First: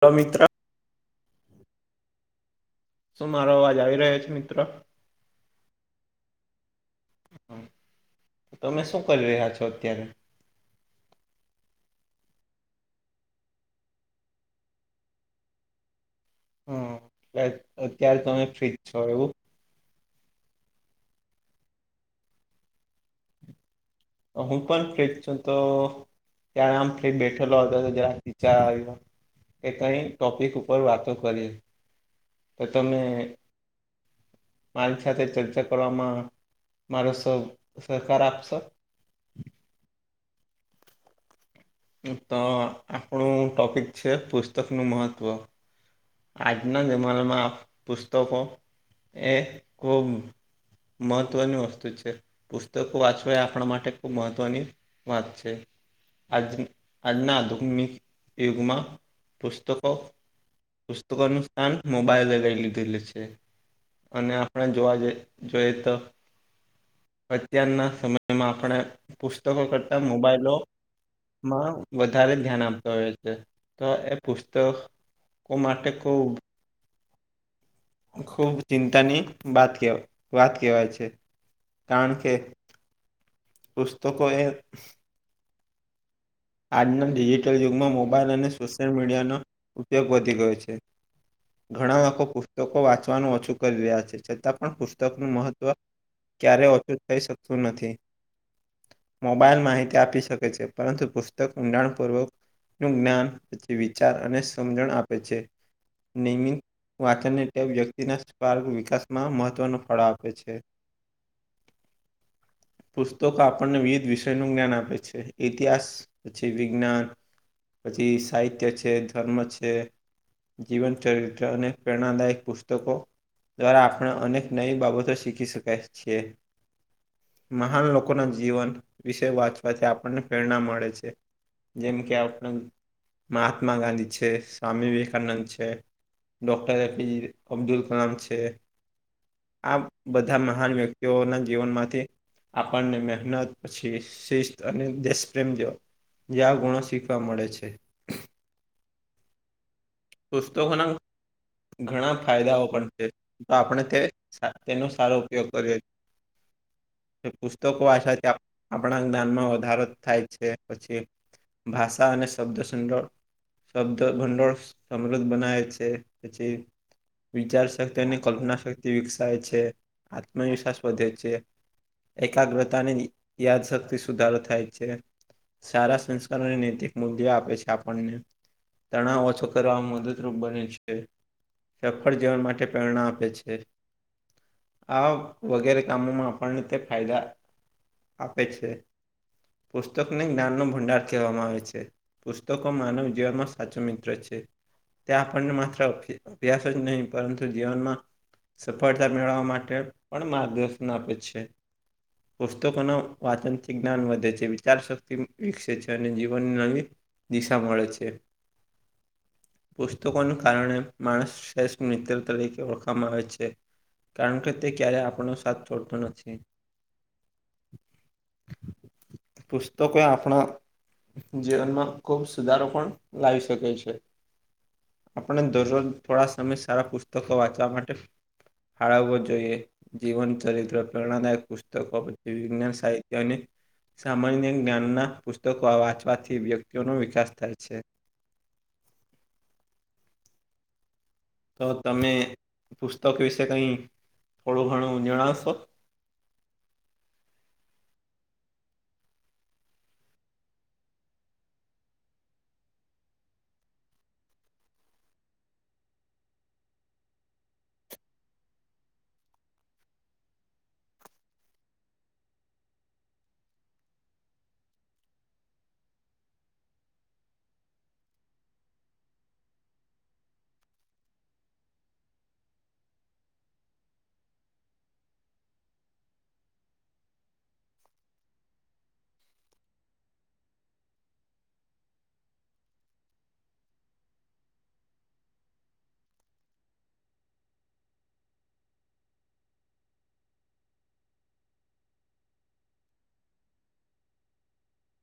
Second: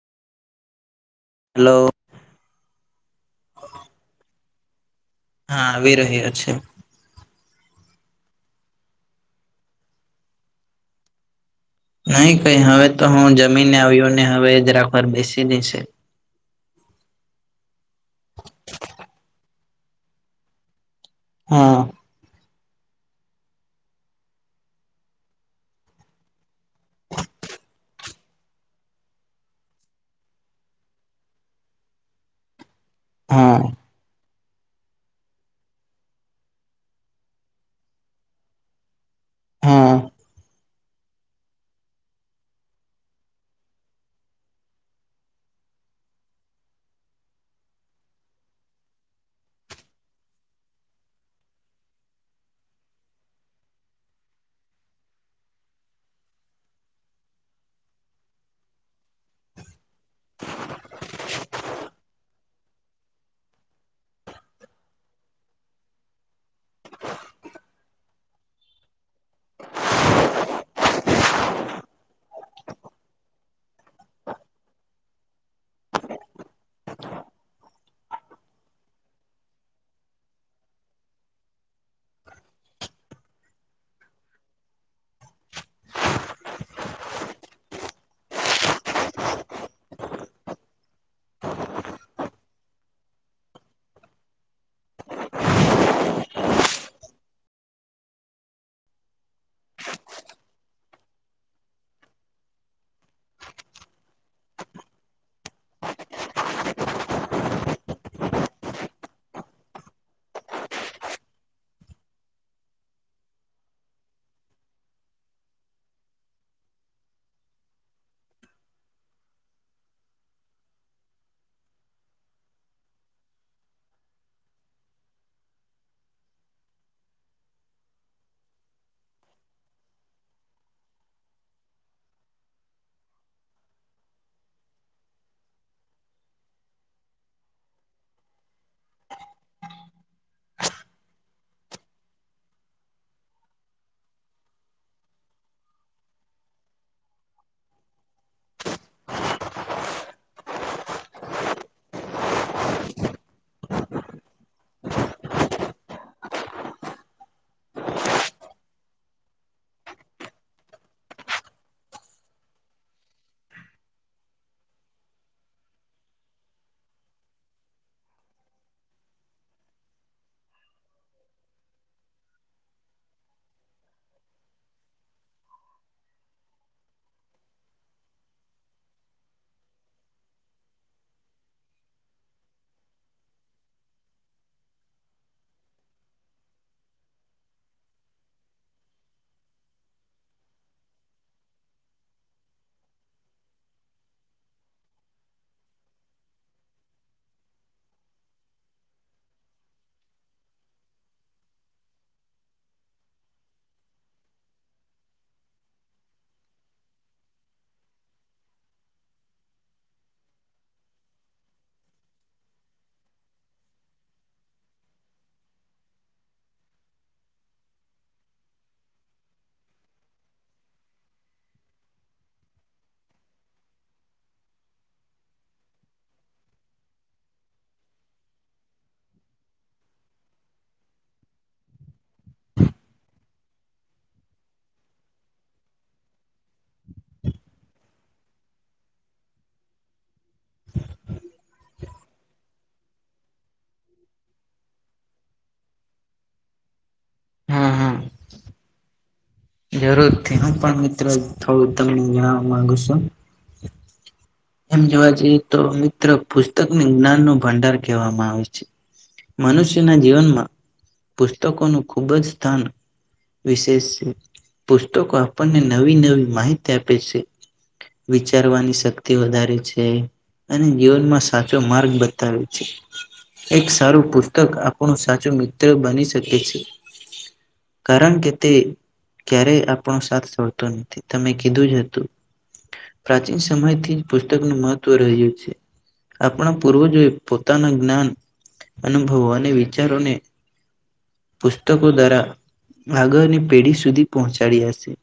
તો મિત્રા. હલો. શું મારો અવાજ આવી રહ્યો છે મિત્ર. હા આવી રહ્યો છે. તમે શું કરી રહ્યા છો અત્યારે. નહી કઈ હવે તો હું જમીનને આવ્યો ને હવે જરાક વાર બેસી દેશે. હમ અત અત્યારે તમે ફ્ર્રીજ છો એવું. હા. હું પણ ફ્રીજ છું તો. ત્યારે આમ થે બેઠેલો હતો તો જયાર વિચાર આવ્યો. એ કંઈ ટોપિક ઉપર વાતો કરી તો તમે. હા મારી સાથે ચર્ચા કરવામાં મારો સહ સહકાર આપશો. હા. તો આપણું ટૉપિક છે પુસ્તકનું મહત્ત્વ આજના જમાનામાં પુસ્તકો એ ખૂબ મહત્ત્વની વસ્તુ છે પુસ્તકો વાંચવા એ આપણા માટે ખૂબ મહત્ત્વની વાત છે. આજ આજના આધુનિક યુગમાં પુસ્તકો પુસ્તકો નુ સ્થાન મોબાઈલ લે લીધેલું છે. અને આપણે જોવા જઈ જોઈએ તો. અત્યારના સમયમાં આપણે પુસ્તકો કરતા મોબાઈલોમાં વધારે ધ્યાન આપતા હોય છે. તો એ પુસ્તક કો માટે કો. હ [inaudible] ખૂબ ચિંતાની વાત કે વાત કહેવાય છે કારણ કે પુસ્તકો એ. આનંદ દી. તો યુગમાં મોબાઈલ અને સોશિયલ મીડિયાનો ઉપયોગ વધી ગયો છે. ઘણા આંખો પુસ્તકો વાંચવાનું ઓછું કરી રહ્યા છે છતાં પણ પુસ્તકનું મહત્વ ક્યારે ઓછું થઈ શકતુ નથી મોબાઈલ માહિતી આપી શકે છે, પરંતુ પ ઊંડાણપૂર્વકનુ જ્ઞાન પછી વિચાર અને સમજણ આપે છે. નનેમી વાંચનની ટેપ વ્યક્તિના સ્પાર્ક વિકાસમાં મહત્વનો ફળો આપે છે. પુસ્તકો આપણને વિવિધ વિષયનું જ્ઞાન આપે છે ઇતિહાસ પછી વિજ્ઞાન પછી સાહિત્ય છે ધર્મ છે. જીવન ચરિત્ર અને પ્રેરણાદાયક પુસ્તકો દ્વારા આપણે અનેક નવી બાબતો શીખી શકાય છીએ. મહાન લોકોના જીવન વિશે વાંચવાથી આપણને પ્રેરણા મળે છે. જેમ કે આપણ મહાત્મા ગાંધી છે સ્વામી વિવેકાનંદ છે. ડોક્ટર એપી અબ્દુલ કલામ છે. આ બધા મહાન વ્યક્તિઓના જીવનમાંથી આપણને મહેનત પછી શિસ્ત અને દેશપ્રેમજ જે ગુણો શીખવા મળે છે. પુસ્તકોના ઘણા ફાયદાઓ પણ છે. તો આપણે તે તેનો સારો ઉપયોગ કરીએ પુસ્તકો આછાથી આપણા જ્ઞાનમાં વધારો થાય છે પછી ભાષા અને શબ્દંડળ શબ્દ ભંડોળ સમૃદ્ધ બનાવે છે, પછી વિચારશક્તિ અને કલ્પના શક્તિ વિકસાય છે આત્મવિશ્વાસ વધે છે. એકાગ્રતા ની યાદશક્તિ સુધારો થાય છે. સારા સંસ્કાર અને નૈતિક મુદ્્યો આપે છે આપણને તણાવ ઓછો કરવાવામાં મદદરૂપ બને છે સફળ જીવન માટે પ્રેરણા આપે છે. આ વગેરે કામોમાં આપણને તે ફાયદા આપે છે, પુસ્તકને જ્ઞાનનોો ભંડાર કહેવામાં આવે છે. પુસ્તક માનવ જીવનમાં સાચો મિત્ર છે. ત્યાં આપણને માત્ર અભ્યાસ જ નહીં પરંતુ જીવનમા સફળતા મેળવવા માટે પણ માર્ગદર્શન આપે છે. પુસ્તકોના વાચનથી જ્ઞાન વધે છે, વિચાર શક્તિ વિકસે છે અને જીવન નવી દિશા મળે છે. પુસ્તકોને કારણે માણસ શ્રેષ્ઠ મિત્ર તરીકે ઓળખવામાં આવે છે. કારણ કે તે ક્યારે આપણનોો સાથ છોડતો નથી પુસ્તકો એ આપણા જીવનમાં ખુબ સુધારો પણ લાવી શકે છે. આપણે દરરોજ થોડા સમય સારા પુસ્તકો વાંચવા માટે ફાળવવો જોઈએ જીવન ચરિત્ર પ્રેરણાદાય પુસ્તકો વિજ્ઞાન સાહિત્ય અને સામાન્ય જ્ઞાનના પુસ્તકો વાંચવાથી વ્યક્તિઓનો વિકાસ થાય છે. તો તમે પુસ્તક વિશે કંઈ થોડું ઘણું જણાવશો હા હા જરૂર છે હ પણ મિત્રો થોડું તમને જણવા માંગુ છુ. એમ જોવા જઈએ તો મિત્ર પુસ્તકને જ્ઞાન નો ભંડાર કહેવામાં આવે છે. મનુષ્યના જીવનમાં પુસ્તકોનું ખુબ જ સ્થાન વિશેષ છે પુસ્તકો આપણને નવી નવી માહિતી આપે છે. વિચારવાની શક્ તે વધારે છે અને જીવનમાં સાચો માર્ગ બતાવે છે. એક સારું પુસ્તક આપણું સાચું મિત્ર બની શકે છે. કરણ કે તે ક્યારેય આપણો સાથ સોડતો નથી. તમે કીધું જ હતુ. પ્રાચીન સમયથી પુસ્તકનું મહત્વ રહ્યું છે. આપણા પૂર્વજોએ પોતાના જ્ઞાન અનુભવો અને વિચારોને પુસ્તકો દ્વારા આગળની પેઢી સુધી પહોંચાડી હતી.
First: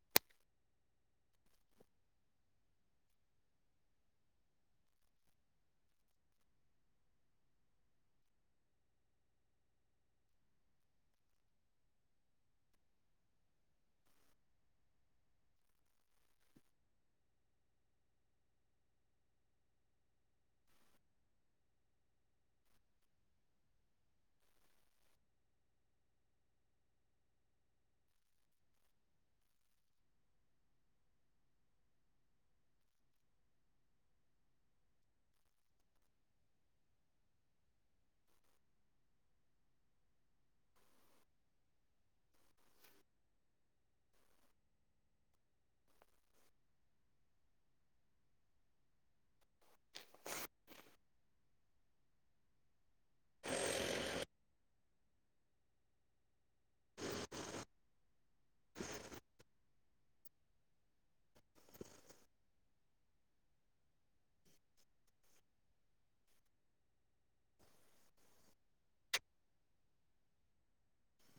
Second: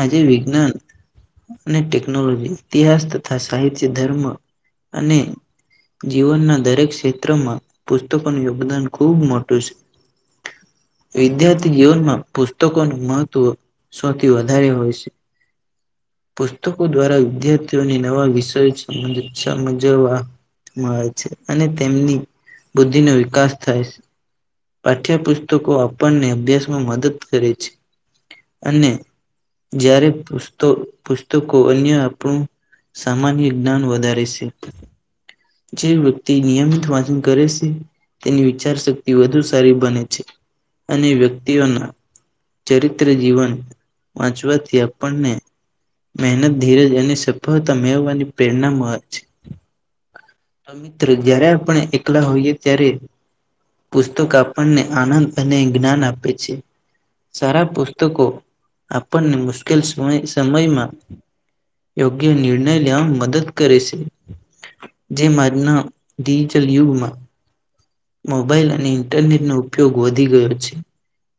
આજે વિજ્ઞાન ને ટેકનોલોજી, ઇતિહાસ તથા સાહિત્ય ધર્મ અને જીવનના દરેક ક્ષેત્રમાં પુસ્તકોનું યોગદાન ખૂબ મોટું છે. વિદ્યાર્થી જીવનમાં પુસ્તકોનું મહત્વ સૌથી વધારે હોય છે. પુસ્તકો દ્વારા વિદ્યાર્થીઓને નવા વિષયબંધ સમજવા મળે છે અને તેમની બુદ્ધિનો વિકાસ થાય છે. પાઠ્યપુસ્તકો આપણને અભ્યાસમાં મદદ કરે છે અને જ્યારે પુસ્ત પુસ્તકો અન્ય આપણું સામાન્ય જ્ઞાન વધારે સે. જે વ્યક્તિ નિયમિત વાંસન કરે સે તેની વિચારશક્તિ વધુ સારી બને છે અને વ્યક્તિઓના ચરિત્ર જીવન વાંચવાથી આપણને મહેનત ધીરજ અને સફળતા મેળવવાની પ્રેરણા મળે છે. તો મિત્ર‌ જયારે આપણે એકલા હોઈએ ત્યારે પુસ્તક આપણને આનંદ અને જ્ઞાન આપે છે. સારા પુસ્તકો આપણને મુશ કેલ સમયમાં યોગ્ય નિર્ણય લેવા મદદ કરે છે. જેમ આજના ડિજિટલ યુગમાં મોબાઈલ અને ઇન્ટરનેટનો ઉપયોગ વધી ગયો છે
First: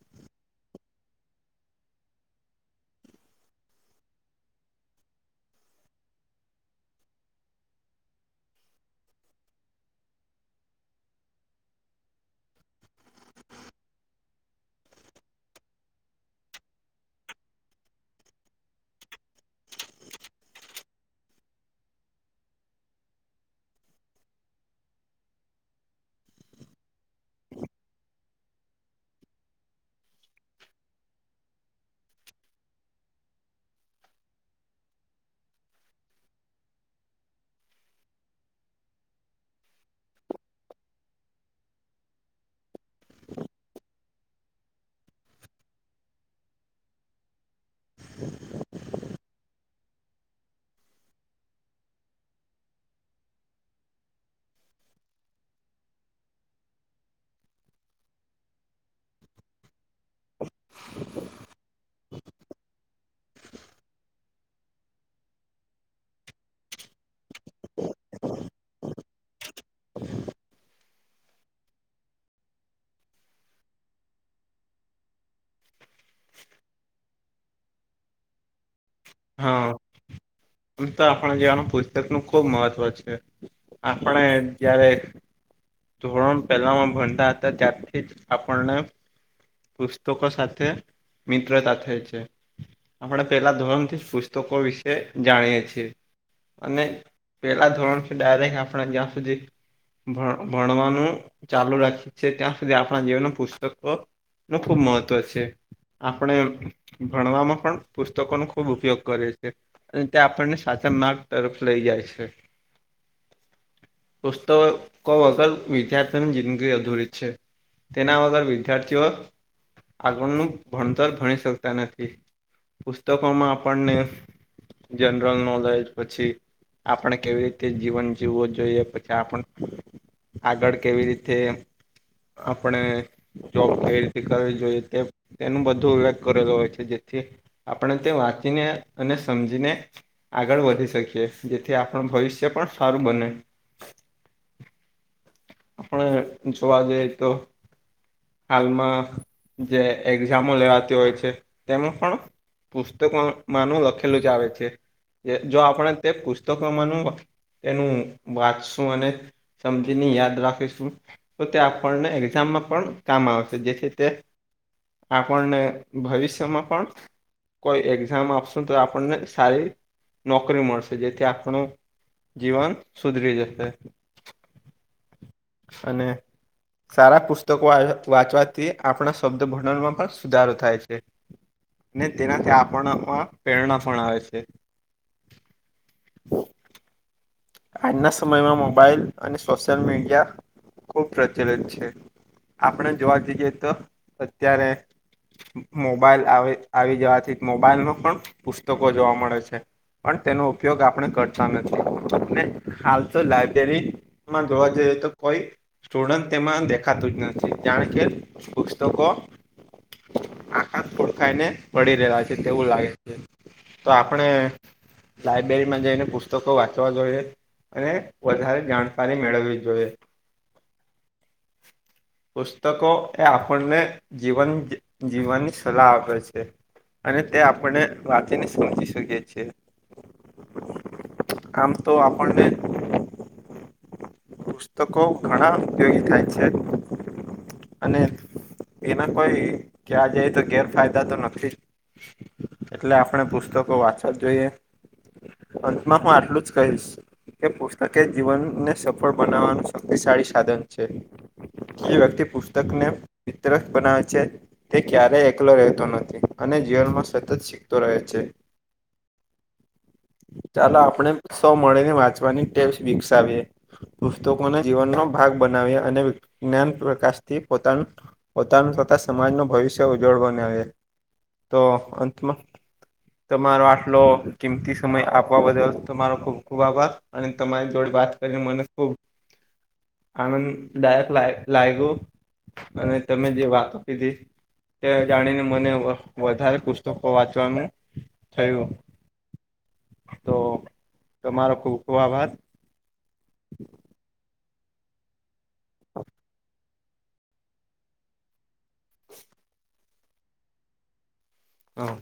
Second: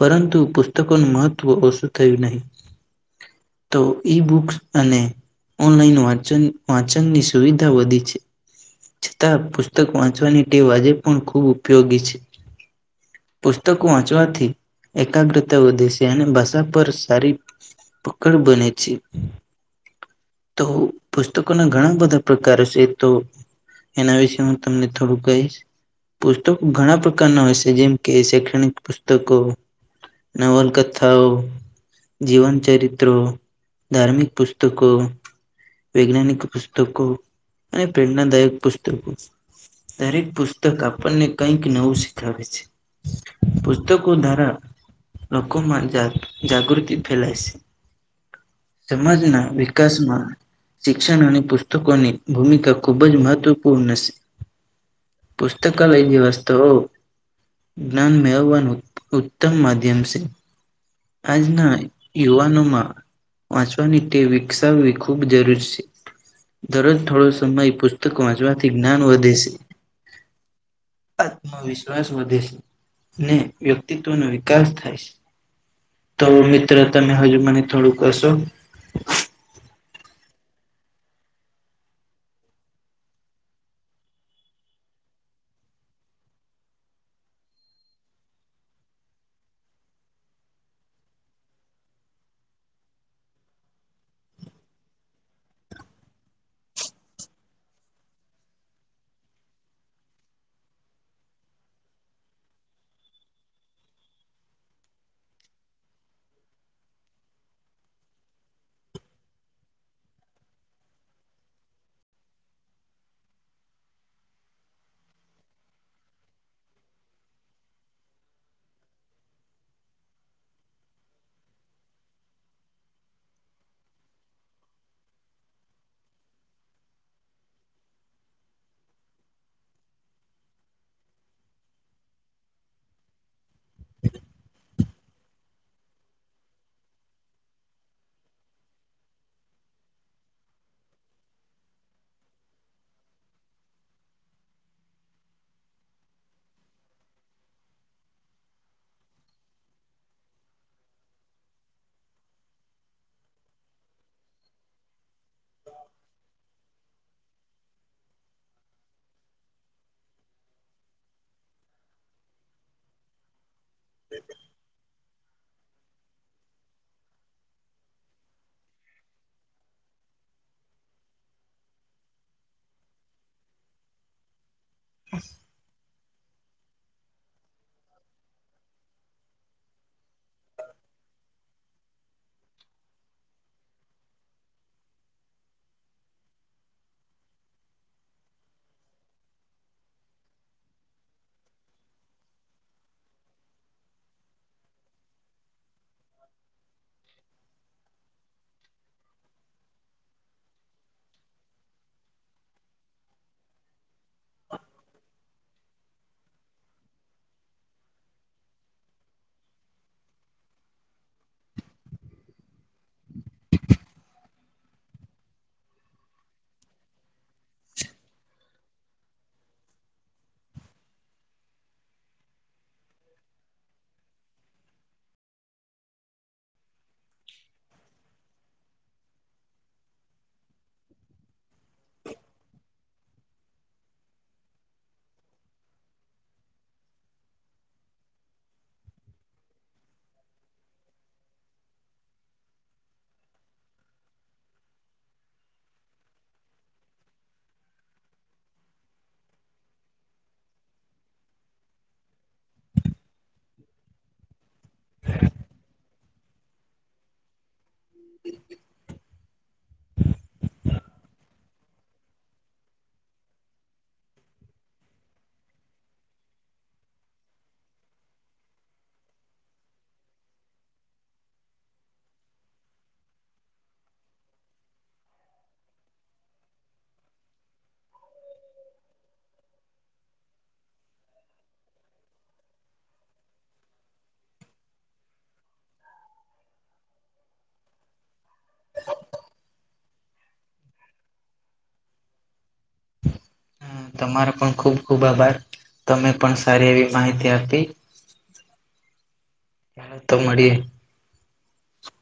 પરંતુ પુસ્તકોનું મહત્વ ઓછું થયું નહી. તો ઈ-બુક્સ અને ઓનલાઈન વાચન વાંચનની સુવિધા વધી છે. છતાં પુસ્તક વાંચવાની ટેવ આજે પણ ખૂબ ઉપયોગી છે. પુસ્તકો વાંચવાથી એકાગ્રતા વધે સે અને ભાષા પર સારી પકડ બને છે. તો પુસ્તકોના ઘણા બધા પ્રકાર સે તો એના વિશે હું તમને થોડું કહીશ. પુસ્તકો ઘણા પ્રકારના હોય છે જેમ કે શૈક્ષણિક પુસ્તકો, નવલકથાઓ, જીવન ચરિત્ર, ધાર્મિક પુસ્તકો વૈજ્ઞાનિક પુસ્તકો અને પ્રેરણાદાયક પુસ્તકો. દરેક પુસ્તક આપ ણને કઈક નવું શીખડાવે છે. પુસ્તકો દ્વારા લોકોમાં જાગ જાગૃતિ ફલાાય છે. [unintelligible] સમાજના વિકાસમાં શિક્ષણ અને પુસ્તકોની ભૂમિકા ખુબ જ મહત્વપૂર્ણ છે. પુસ્તકાલય જે વસ્તુઓ જ્ઞાન મેળવવાનું ઉત્તમ માધ્યમ સે આજના યુવાનોમાં વાંચવાની ટેવ વિકસાવવી ખૂબ જરૂરી છે. દરરોજ થોડો સમય પુસ્તક વાંચવાથી જ્ઞાન વધે છે. [inaudible] આત્મવિશ્વાસ વધે છે, ને વ્યક્તિત્વનો વિકાસ થાય છે. તો મિત્ર તમે હજુ મને તોડુંક કશો? હા. ઓંમ તો આપણે જેવાનું પુસ્તક નું ખુબ મહત્વ છે આપણે જયારે ધોરણ પહેલામાં ભણતા હતા ત્યારથી જ આપણને પુસ્તકો સાથે મિત્રતા થઈ છે. આપણે પેલા ધોરણ થી પુસ્તકો વિશે જાણીએ છીએ. અને પેલા ધોરણથી ડાયરેક્ટ આપણે જ્યાં સુધી ભ ભણવાનું ચાલુ રાખીએ છે ત્યાં સુધી આપણા જીવનમાં પુસ્તકો નું ખુબ મહત્વ છે. આપણે ભણવામાં પણ પુસ્તકોનો ખૂબ ઉપયોગ કરીએ છીએ. અને તે આપણને સાચા માર્ગ તરફ લઈ જાય છે. પુસ્તો કો વગર વિદ્યાર્થીઓની જિંદગી અધુરી છે તેના વગર વિદ્યાર્થીઓ આગળનું ભણતર ભણી શકતા નથી પુસ્તકોમાં આપણને જનરલ નોલેજ પછી આપણે કેવી રીતે જીવન જીવવું જોઈએ પછી આપણ આગળ કેવી રીતે આપણે જોબ કઈ રીતે કરવી જોઈએ તે તેનું બધું [unintelligible] કરેલો હોય છે જેથી આપણે તે વાંચીને અને સમજીને આગળ વધી શકીએ જેથી આપણું ભવિષ્ય પણ સારું બને. આપણે જોવા જઈએ તો હાલમાં જે એક્ઝામો લેવાતી હોય છે તેમાં પણ પુસ્તકોમાં નું લખેલું જ આવે છે જે જો આપણે તે પુસ્તકોમાંનું તેનું વાંચશું અને સમજીની યાદ રાખીશું તો તે આપણને એક્ઝામમાં પણ કામ આવશે જેથી તે આપણને ભવિષ્યમાં પણ કોઈ એક્ઝામ આપસું તો આપણને સારી નોકરી મળશે જેથી આપણું જીવન સુધરી જશે. [unintelligible] અને સારા પુસ્તકો વાહ્ય વાંચવાથી આપણા શબ્દ ભડોણમાં પણ સુધારો થાય છે. ને તેનાથી આપણમાં પ્રેરણા પણ આવે છે. [inaudible] આજના સમયમાં મોબાઈલ અને સોશિયલ મીડિયા ખૂબ પ્રચલિત છે. આપણે જોવા જઈએ તો અત્યારે મોબાઈલ આવે આવી જવાથી મોબાઈલ નો પણ પુસ્તકો જોવા મળે છે. પણ તેનો ઉપયોગ આપણે કરતા નથી. ને હાલ તો લાયબ્રેરીમાં જોવા જઈએ તો કોઈ સ્ટુડન્ટ તેમાં દેખાતું જ નથી જાણ કે પુસ્તકો આખા ધુળ ખાઈને પડી રેવા છે તેવું લાગે છે. તો આપણે લઇબ્રેરીમાં જઈને પુસ્તકો વાંચવા જોઈએ. અને વધારે જાણકારી મેળવવી જોઈએ. પુસ્તકો એ આપણને જીવન જી જીવવાની સલાહ આપે છે. અને તે આપણે વાંચીને સમજી શકી છીએ. આમ તો આપણને પુસ્તકો ઘણા ઉપયોગી થાય છે અને એના કોઈ ક્યાં જાય તો ગેરફાયદા તો નથી જ. એટલે આપણે પુસ્તકો વાંચવા જ જોઈએ. અંતમાં પણ આટલું જ કહીશ. કે પુસ્તકએ જીવનને સફળ બનાવવાનું શક્તિશાળી સાધન છે. જે વ્યક્તિ પુસ્તકને મિત્ર બનાવે છે, તે ક્યારેય એકલો રહેતો નથી. અને જીવનમાં સતત શીખતો રહે છે. ચાલો આપણે સૌ મળીને વાંચવાની ટેવ વિકસાવીએ. પુસ્તકોને જીવનનો ભાગ બનાવ્યા, અને જ્ઞાન પ્રકાશથી પોતા પોતાનું તથા સમાજનું ભવિષ્ય ઉજ્જવળ બનાવીએ. તો અંતમાં તમારો આટલો કિંમતી સમય આપવા બદલ તમારો ખૂબ ખૂબ આભાર. અને તમારી જોડે વાત કરીને મને ખૂબ આનંદદાયક લાય લાગ્યું અને તમે જે વાતો કીધી. તે જાણીને મને વધારે પુસ્તકો વાંચવાનું થયું તો તમારો ખુબ ખુબ આભાર. હહ તમારો પણ ખુબ ખુબ આભાર. તમે પણ સારી એવી માહિતી આપી. ચલો તો મળીએે. હા